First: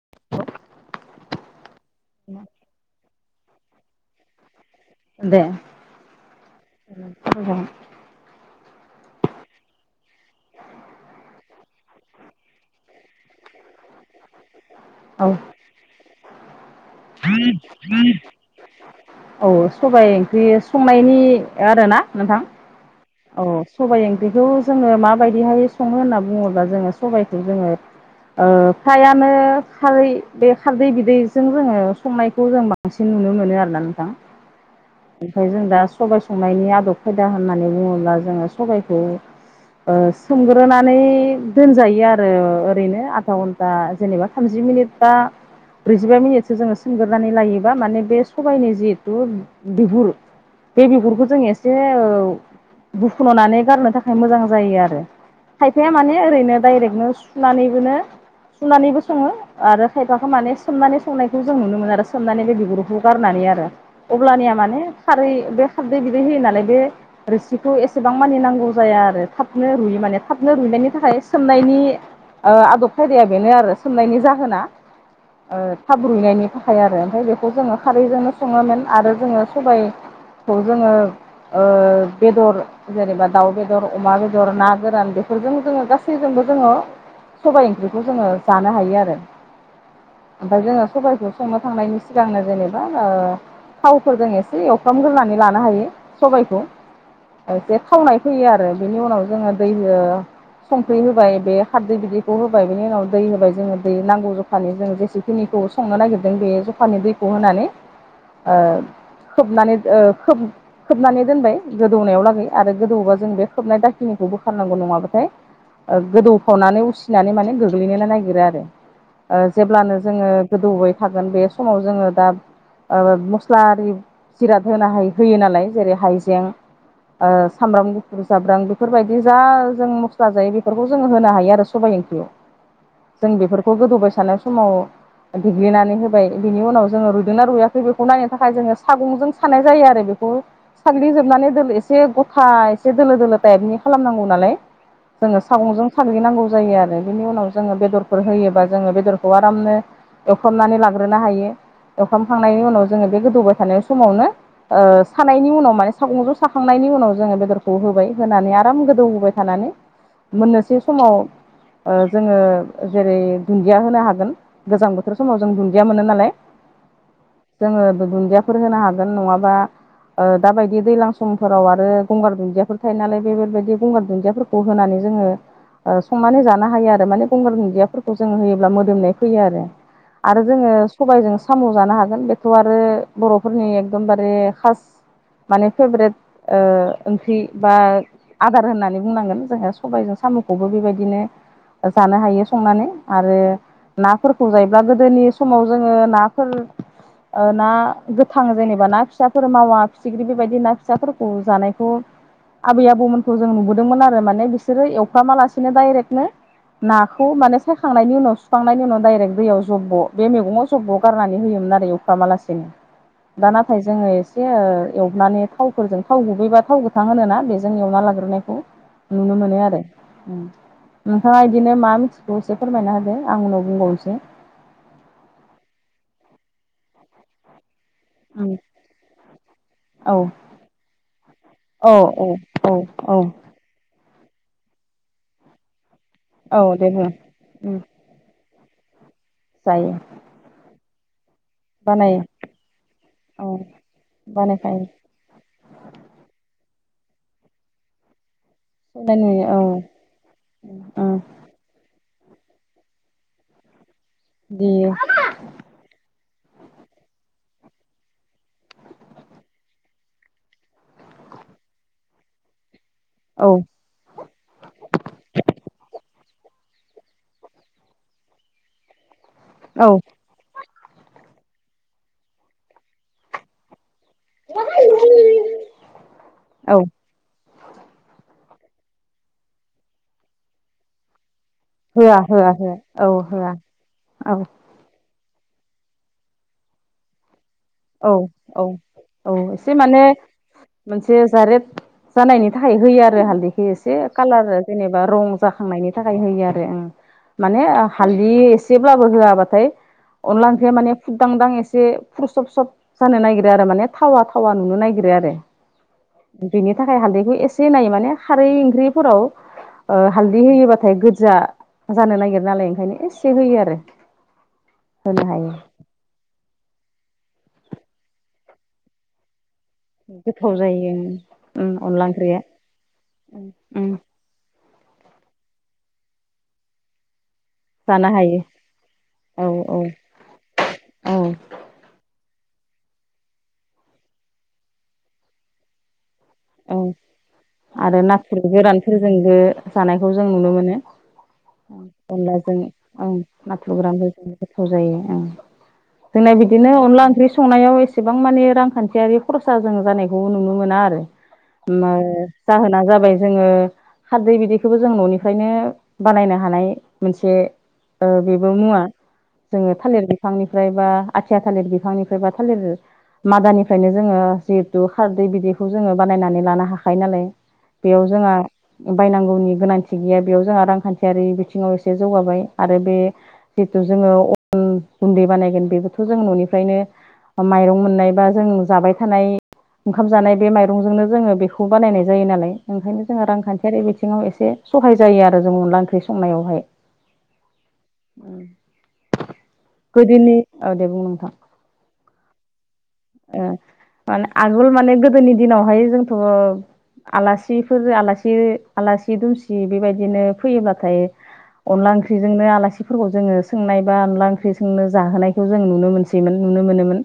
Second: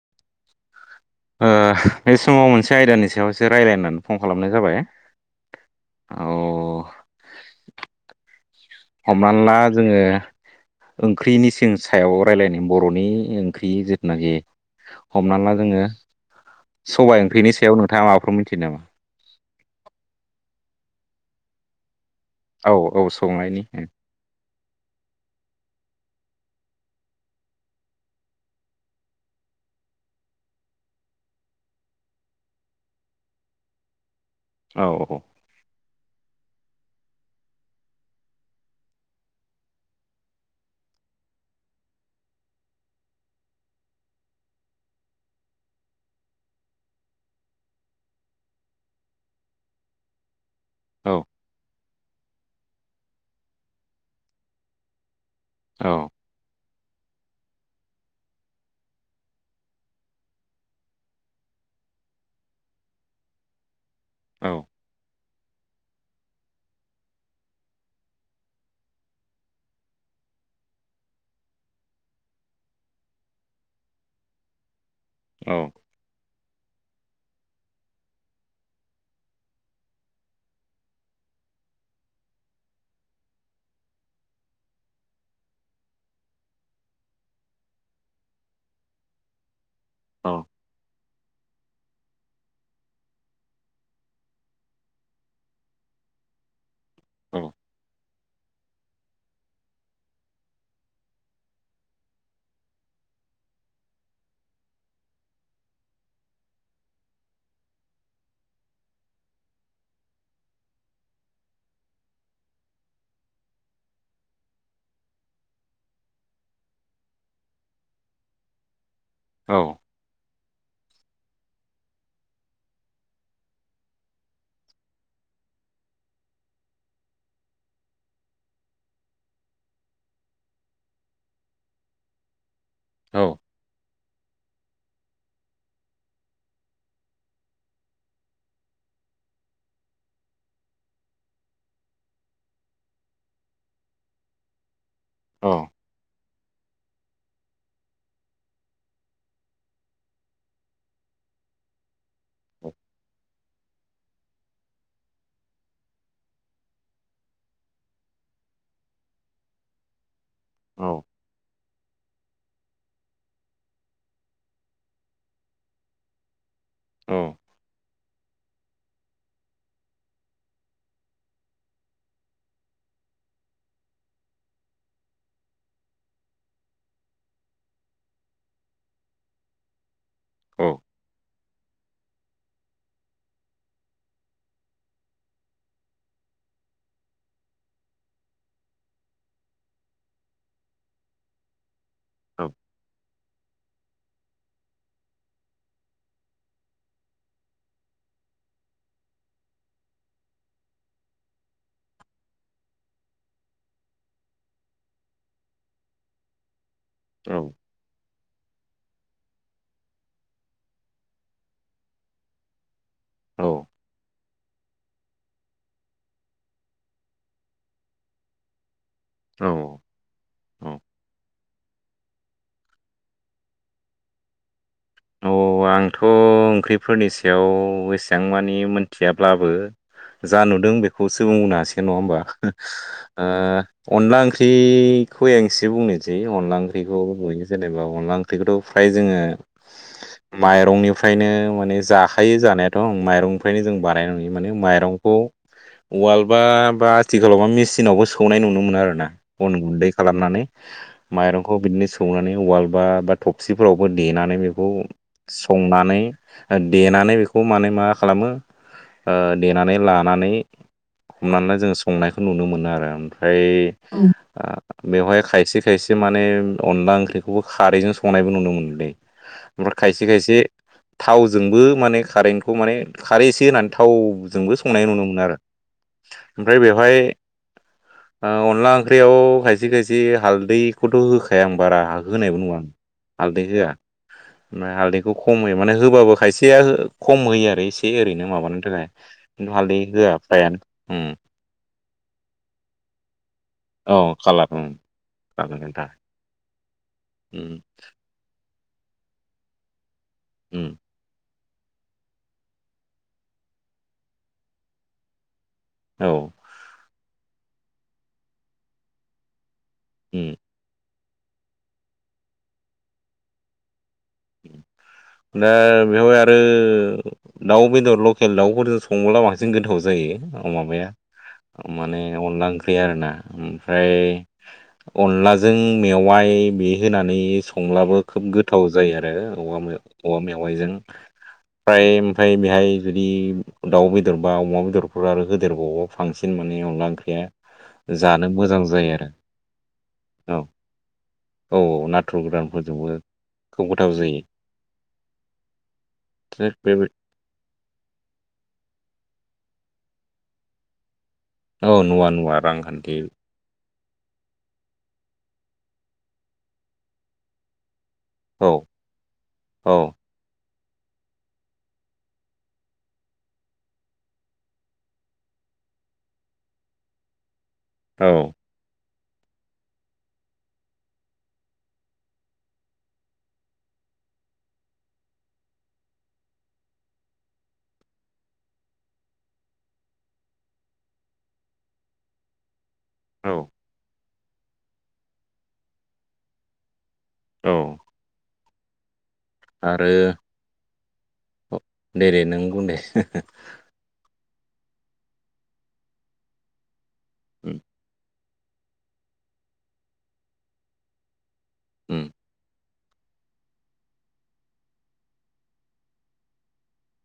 [unintelligible] ओ बे समाव मोनसे आयदानि सायावसो रायज्लायनो होननानै फन खालामनाय जाबाय दे औ [unintelligible] हमनानै ला जोङो ओंख्रिनि जों सायाव रायलायनाय बर'नि ओंख्रि जिथुनाखि औ हमना ला जोङो सबाय ओंख्रिनि सायाव नोंथाङा माबाफोर मिनथियो नामा? औ सबाय ओंख्रि संनायनि आरोना नोंथां? औ औ स औ सबाय ओंख्रिखौ जोङो माबायदिहाय सङो होनना बुङोब्ला जोङो सबायखौ जोङो ओ फ्रायानो खारै बे खारदै बिदैजों जोङो संनायखौ जों बां बांसिन नुनो मोनो आरोना नोंथां। औ ओमफाय जों दा सबाय संनायनि आदब खायदा होननानै बुङोब्ला जोङो सबायखौ ओ सोमग्रोनानै दोनजायो आरो ओरैनो आधा था जेनेबा थामजि मिनिट बा ब्रैजिबा मिनिटसो जोङो सोमग्रोनानै लायोबा माने बे सबायनि जिहेथु बिगुर बे औ बिगुरखौ जों एसे बुखुनुनानै गारनो थाखाय मोजां जायो आरो खायफाया औ माने ओरैनो डाइरेक्टनो सुनानैबोनो सुनानैबो सङो आरो खायफाखौ माने सोमनानै संनायखौ जों नुनो मोनो आरो सोमनानै बे बिगुरखौ गारनानै आरो। औ अब्लानिया माने खारै बे खारदै बिदै होयो नालाय बे रोसिखौ एसेबां मानि नांगौ जाया आरो थाबनो रुइयो माने थाबनो रुइनायनि थाखाय सोमनायनि ओ आदब खायदाया बेनो आरो सोंनायनि जाहोना ओ औ थाब रुइनायनि थाखाय आरो ओमफ्राय बेखौ जोङो खारैजोंनो सङोमोन। आरो जोङो सबायखौ जोङो ओ बेदर जेनेबा दाउ बेदर, अमा बेदर, ना गोरान बेफोरजों जोङो गासैजोंबो जोङो सबाय ओंख्रिखौ जोङो जानो हायो आरो। औ। ओमफाय जोङो सबायखौ संनो थांनायनि सिगांनो जेनेबा ओ थावफोरजों एसे एवफ्रामग्रोनानै लानो हायो सबायखौ औ एसे थावनाय फैयो आरो बिनि उनाव जोङो दै ओ संख्रि होबाय बे खारदै बिदैखौ होबाय बिनि उनाव दै होबाय जोङो दै नांगौ जख खानि जों जेसेखिनिखौ संनो नागिरदों बे जखानि दैखौ होनानै ओ खोबनानै ओ खोब खोबनानै दोनबाय गोदौनायाव लागै आरो गोदौबा जों बे खोबनाय दाखिनिखौ बोखारनांगौ नङाबाथाय ओ गोदौफावनानै उसिनानै माने गोग्लैनोनो नागिरो आरो। ओ जेब्लानो जोङो गोदौबाय थागोन बे समाव जोङो दा ओ मस्ला आरि जिराद होनो हायो होयोनालाय जेरै हाइजें ओ सामब्राम गुफुर जाब्रां बेफोरबायदि जा जों मस्ला जायो बेफोरखौ जोंङो होनो हायो आरो सबाय ओंख्रियाव। [inaudible] जों बेफोरखौ गोदौबाय सानाय समाव देग्लिनानै होबाय बिनि उनाव जोङो रुइदोंना रुया जे बेखौ नायनो थाखाय जोङो सागंजों सानाय जायो आरो बेखौ साग्लिजोबनानै दोल एसे गथा एसे दोलो दोलो टाइबनि खालामनांगौ नालाय जोङो सागंजों साग्लिनांगौ जायो आरो बिनि उनाव जोङो बेदरफोर होयोबा जोङो बेदरखौ आरामनो एवफ्रामनानै लाग्रोनो हायो एवफ्रामखांनायनि उनाव जोङो बे गोदौबाय थानाय समावनो सानायनि उनाव माने सागं ज' साखांनायनि उनाव जोङो बेदरखौ होबाय होनानै आराम गोदौ होबाय थानानै मोननोसै समाव जोङो जेरै दुन्दिया होनो हागोन गोजां बोथोर समाव जों दुन्दिया मोनो नालाय। औ जोङो दु-दुन्दियाफोर होनो हागोन नङाबा ओ दाबायदि दैलां समफोराव आरो गंगार दुन्दियाफोर थायो नालाय बेफोरबायदि गंगार दुन्दियाफोरखौ खौ होनानै जोङो ओ संनानै जानो हायो आरो माने गंगार दुनदियाफोरखौ जों होयोब्ला मोदोमनाय फैयो आरो। आरो औ जोङो सबायजों साम' जानो हागोन बेथ' आरो बर'फोरनि एकदमबारे खास माने फेभारेट ओंख्रि बा आदार होननानै बुंनांगोन जोंहा सबायजों साम'खौबो बेबायदिनो जानो हायो संनानै आरो नाफोरखौ जायोब्ला गोदोनि समाव जोङो नाफोर ना गोथां जेनेबा ना फिसाफोर मावा फिथिख्रि बेबायदि ना फिसाफोरखौ जानायखौ आबै आबौमोनखौ जों नुबोदोंमोन आरो माने बिसोरो एवफ्रामालासिनो डाइरेक्टनो नाखौ माने सायखांनायनि उनाव सुखांनायनि उनाव डाइरेक्ट दैयाव जब्ब' बे मैगङाव जब्ब' गारनानै होयो आरो मालानो दा औ नाथाय जोङो एसे एवनानै थावफोरजों थाव गुबैबा थाव गोथां होनो ना बेजों एवना लाग्रोनायखौ नुनो मोनो आरो औ नोंथाङा बिदिनो मा मिथि द एसे फोरमायना होदो आं उनाव बुंबावनोसै औ आंथ' ओंख्रिफोरनि सायाव एसे बिथां उम मानिे मोनथियाब्लाबो औ जा नुदों बेखौसो बुं बुंनो हासै औ नङा होमबा औ औ औ आ अनला ओंख्रिखौ आं एसे बुंनोसै औ अनला दे ओंख्रिखौ बुं नुयो उम जेनेबा अनला ओंख्रि बेखौथ' फ्राय जोङो जायो माइरंनिफ्रायनो माने बानायो जाखायो जानायाथ' औ माइरंनिफ्रायनो जों बानायनाय नुयो माने बानायखायो माइरंखौ वालबा बा आथिखालावबा मेसिनावबो स सौनाय नुनो मोनो आरोना सौनाय नुयो अन औ गुन्दै खालामनानै ओ माइरं बेखौ बिदिनो सौनानै उवालबा बा थबसिफोरावबो देनानै बेखौ देयो संनानै देनानै बेखौ माने मा खालामो देनानै लानानै हमनानै जों संनायखौ नुनो मोनो आरो ओमफ्राय औ [unintelligible] बेवहाय खायसे खायसे माने अनला ओंख्रिखौबो खारैजों संनायबो नुनो मोनलै ओमफ्राय औ खायसे खायसे थावजोंबो माने खारैखौ माने खारै इसे होनानै थाव जोंबो संनाय नुनो मोनो आरो ओमफ्राय औ बेवहाय अनला ओंख्रियाव खायसे खायसे हालदैखौथ' होखा आ आं बारा होआ होनायबो होआ नङा आं होआ औ हालदै होआ औ ओमफ्राय हालदैखौ खम होयो माने होबाबो खायसेया खम होयो आरो एसे औ ओरैनो माबानो औ थाखाय औ खिन्थु एसे हालदै माने होआ फ्रायानो उम मोनसे जारेद जानायनि थाखाय होयो आरो हालदि एसे औ कालार उम जेनेबा रं जागोन नोंथां जाखांनायनि थाखाय होयो आरो आ उम माने हालदि एसेब्लाबो होआबाथाय अनदला उम ओंख्रिया माने फुरदांदां एसे फुरसब सब जानो नागिरो आरो माने थावा थावा नुनो नागिरो आरो औ बिनि थाखाय हालदैखौ एसे नायै माने खारै ओंख्रिफोराव ओ उम हालददै होयोबाथाय गोजा जानो नागिर नालाय ओंखायनो एसे होयो आरो होनो नो हायो बेवहाय आरो दाउ बेदर लकेल दाउफोरजों सङोबला बांसिन गोथाव ज जायो गोथाव माबाया जायो उम माने ओंख्रिया अनला ओंख्रि आरोना उम ओमफ्राय अनलाजों मेवाइ बे होनानै संब्लाबो जानो खोब हायो गोथाव जायो जायो आरो औ औवा मेवाइजों औ फ्राय ओमफ्राय बेहाय जुदि दाउ बेदर बा अमा बेदरफोर आरो होदेरबावो बांसिन माने औ अनला ओंख्रिया आरो जानो नाथुर मोजां जायो आरो गोरानफोरजोंबो जानायखौ जों औ नुनो मोनो औ नाथुर अनलाजों गोरानफोरजोंबो आं खोब गोथाव नाथुरग्रानो जायो ज गोथाव जायो ओं जोंना थिग बे बिदिनो अनला ओंख्रि स संनायाव एसेबां माने रांखान्थियारि खरसा जों जानायखौ नुनो मोना आरो औ म नुवा नुवा जाहोना रांखान्थि जाबाय जोङो खारदै बिदैखौबो जों न'निफ्रायनो बानायनो हानाय मोनसे ओ बेबो औ मुवा जोङो औ थालिर बि फांनिफ्राय बा आथिया थालिर बिफांनिफ्राय बा थालिर मादानिफ्रायनो जोङो जिहेथु खारदै बिदैखौ जोङो बानायनानै लानो हाखायो नालाय बेयाव जोंहा औ बायनांगौनि गोनांथि गैया बेयाव जोंहा रांखान्थियारि बिथिङाव एसे जौगाबाय आरो बे जितु जोङो अन गुन्दै बानायगोन बेबोथ' जों न'निफ्रायनो माइरं मोननाय बा जों जाबाय थानाय ओंखाम जानाय बे माइ जोंनो जोङो बेखौ बानायनाय जायो नाल ओंखायनो ज रांखान्थि फाइखारि बिथिङाव एसे सहाय जायो आरो जों अनला ओंख्रि संनायावहाय औ आरो गोदोनि औ दे बुं नोंथां दे दे नों बुं दे हो हो ओ माने आगोल माने गोदोनि दिनावहाय जोंथ' आलासिफोर आला सि आलासि दुमसि बेबायदिनो फैयोब्लाथाय अनला उम ओंजोंनो आलासि फोरखौ जोङो सोंनाय बा अनला ओंख्रि संनो जाहोनायखौ जों नुनो मोनसैमोन नुनो मोनोमोन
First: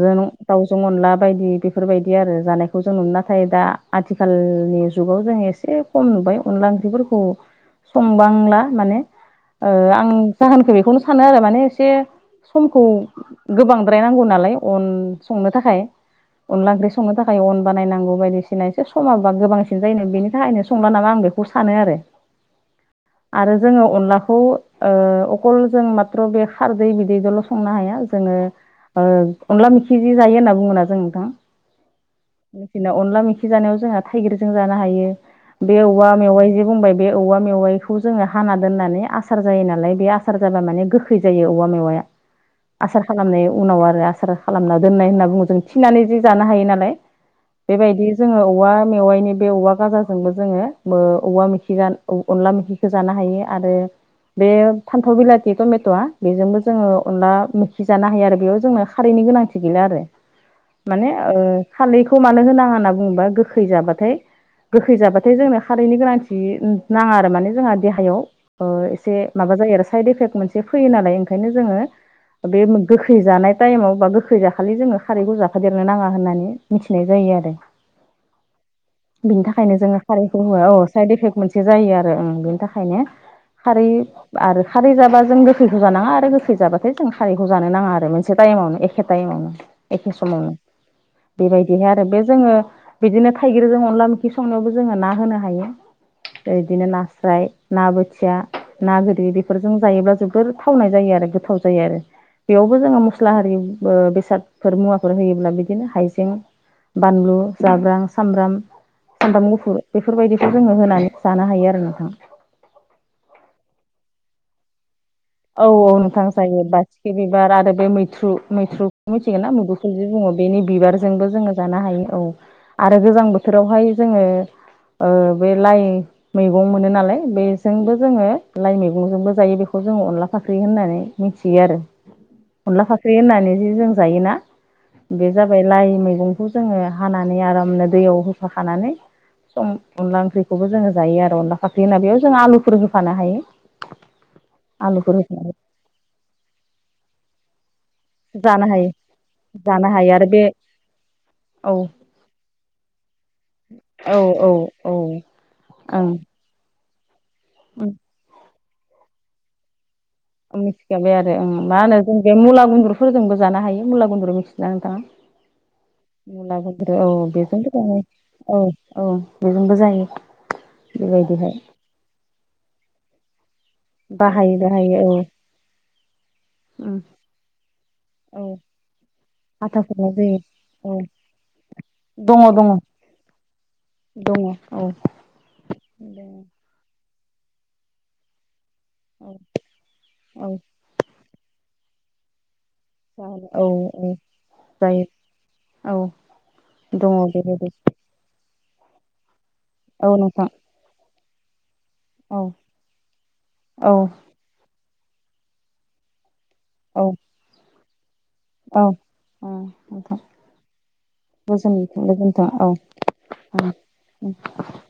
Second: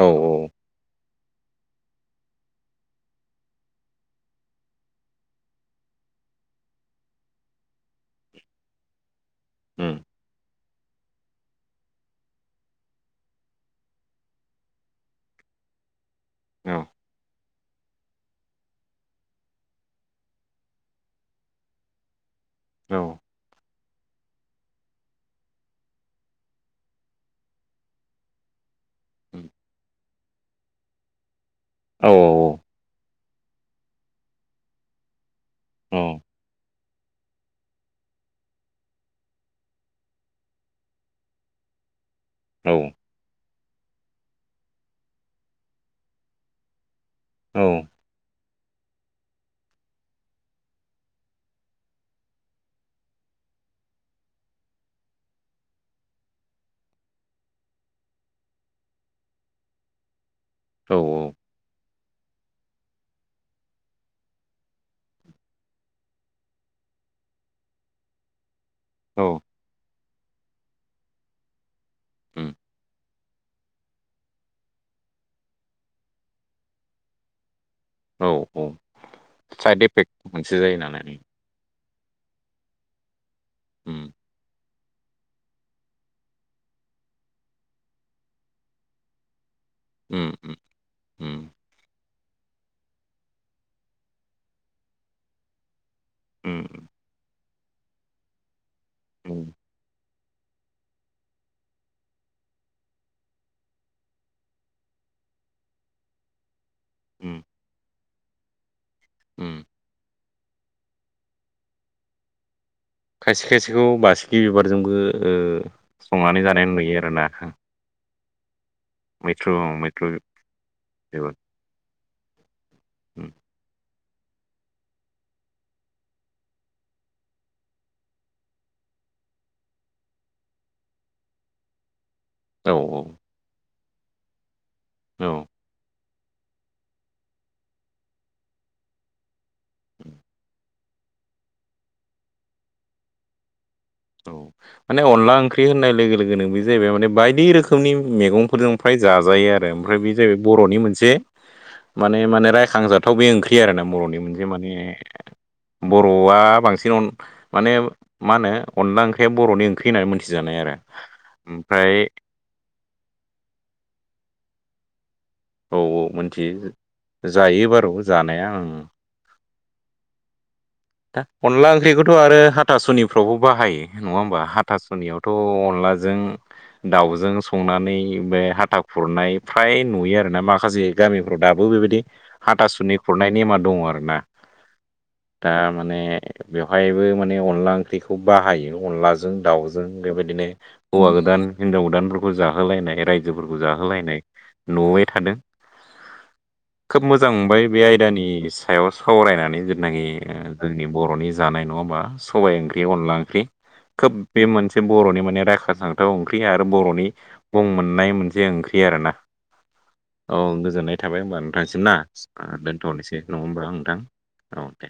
औ दाउजों अनला बायदि बेफोरबायदि आरो जानायखौ जों नुनो नाथाय दा आथिखालनि जुगाव जों एसे खम नुबाय अनला ओंख्रिफोरखौ संबांला माने उम आं जाहोनखौ बेखौनो सानो आरो माने एसे समखौ गोबांद्राय नांगौ नालाय अन संनो थाखाय अनला औ ओंख्रि संनो थाखा य अन बानायनांगौ बायदिसिना एसे समाबा गोबांसिन जायोन बेनि थाखायनो संला नामा आं बेखौ सानो आरो औ आरो जोङो अनलाखौ ओ अखल जों माथ्र' बे खारदै बिदैदल' संनो हाया जोङो ओ उम अनला मिखिज जायो होनना बुङोना जों नोंथां औ मसिना अनला मैखि जानायाव जोंहा थाइगिरजों जानो हायो बे औ औवा मेवाइ जे बुंबाय बे औवा मेवाइखौ जोङो हाना दोननानै आसार जायो नालाय बे आसार जाबा माने गोखै जायो औवा मेवाया [inaudible] आसार खालामनाय उनाव आरो आसार खालामना दोननाय होनना बुङो जों थिनानै जि जानो हायो नालाय बेबायदि जोङो औवा मेवाइनि बे औवा गाजोंबो जोङो बो औवा मेखि अनला मेखि हो जानो हायो आरो बे फान्थाव बिलाथि टमेट'आ बेजोंबो जोङो अनला मैखि जानो हायो आरो बेयाव जोंनो खारैनि गोनांथि थि गैला आरो [inaudible] माने ओ खालैखौ मानो होनाङा होनना बुङोबा गोखै जाबाथाय गोखै जाबाथाय जोंनो खारैनि गोनांथि नाङा आरो माने जोंहा देहायाव ओ ए से औ माबा जायो आरो साइद इफेक्ट मोनसे फैयो नालाय ओंखायनो जोङो उम बे गो गोखै जानाय टाइमाव बा गोखै जाखालि जोङो खारैखौजाखादेरनो नाङा होननानै मिथिनाय जायो आरो औ औ बिनि थाखायनो साइड जोङो इफेक्ट खारैखौ मोनसे होआ जायो औ साइद नालाय इफेक्ट मोनसे जायो आरो बेनि थाखायनो खारै उम आरो खारै जाबा जों गोखैखौ जानाङा आरो गोखै जाबाथाय जों खारैखौ जानो नाङा आरो मोनसे टाइमावनो एखे टाइमावनो। एखे उम समावनो उम उम बेबायदिहाय आरो बे जोङो बिदिनो थाइगिरजों अनला ओंखि संनायावबो जोङो ना होनो हायो उम बिदिनो नास्राय ना बोथिया ना गोरदै उम बेफोर जों जायोब्ला जोबोर थावनाय जायो आरो गोथाव जायो आरो बेयावबो जोङो मस्ला आरारि ओ बेसादफोर मुवाफोर होयोब्ला बिदिनो हाइज बानलु उम जाब्रां सामब्राम सब्रामबाम उम गुफुर बेफोरबायदिखौ जोङो होनानै जानो हायो आरो नोंथां। खायसे खायसेखौ बासिखि बिबारजोंबो ओ औ औ नोंथां संनानै जायो जानाय नुयो बासिखि आरोना बिबार आरो बे मैथ्रु मैथ्रु मिथिगोन ना मैथ्रु मुदुफुल जे मैथ्रु बुङो बेनि बिबारजोंबो बिबार जोङो जानो हायो औ आरो गोजां बोथोरावहाय जोङो ओ बे लाइ मैगं मोनो नालाय बेजोंबो जोङो लाइ मैगंजोंबो जायो बेखौ जोङो अनला फाख्रि होननानै मिथियो आरो औ अनला फाख्रि होननानै जे जों जायोना बे औ जाबाय लाइ मैगंखौ जोङो हानानै आरामनो दैयाव होफाखानानै अनला ओंख्रिखौबो जोङो जायो आरो अनला फाख्रि होनना बेयाव जों आलुफोर होफानो हायो। औ माने आलुफोर अनला होफानानै ओंख्रि होननाय लोगो लोगोनो बे जाहैबाय माने बायदि रोखो खोमनि जानो मैगंफोरजों हायो फ्राय जाजायो आरो जानो ओमफ्राय बे हायो आरो जाहैबाय बर'नि मोनसे औ माने माने रायखांजाथाव बे ओं ख्रि आरो ना औ बर'नि मोनसेे औ माने औ ओं बर'आ बांसिन माने मा होनो अनला ओंख्रिया बर'नि ओंख्रि होननानै मोनथिजानाय आरो मिथिखाबाय आरो ओं मा होनो ओमफ्राय जों बे मुला गुन्द्रुफोरजोंबो जानो हायो मुला गुन्द्रु मिथिना नोंथाङा? औ मोनथियो मुला गुन्द्रु औ बेजों जायो जों बारु जानाया औ ओं औ बेजोंबो जायो। दा बेबायदिहाय अनला ओंख्रिखौथ' आरो हाथासुनिफ्रावबो बाहायो। नङा होमबा बाहायो बाहायो औ हाथास'नियावथ' अनलाजों उम दाउजों संनानै बे औ हाथा खुरनाय फ्राय हाथा खुरनाय नुयो जायो आरोना माखासे औ गामिफ्राव दाबो बेबायदि दङ दङ हाथासुनि खुरनाय नेमा दङ आरो ना। दङ औ दा माने दङ बेवहायबो माने अनला ओंख्रिखौ बाहायो। औ अनलाजों दाउजों बेबायदिनो औ हौवा गोदान हिनजाव गोदानफोरखौ जाहोलायनाय रायजोफोरखौ औ औ जाहोलायनाय नुबाय जायो थादों औ खोब दङ मोजां मोनबाय बेबायदि बे आय दानि सायाव सावरायनानै जेनाखि औ नोंथां जोंनि बर'नि जानाय नङा होमबा औ सबायाइ ओंख्रि अनला ओंख्रि औ खोब बे मोनसे बर'नि माने रायाखां जाथाव ओंख्रि आरो औ बर'नि बुं मोननाय मोनसे ओं ख्रि औ आरो ना। नोंथां औ गोजोननाय थाबाय होनोमबा गोजोन नोंथांसिम ना गोजोनथों औ दोन्थ'नोसै नङा होमबा औ आं नोंथां औ दे [inaudible]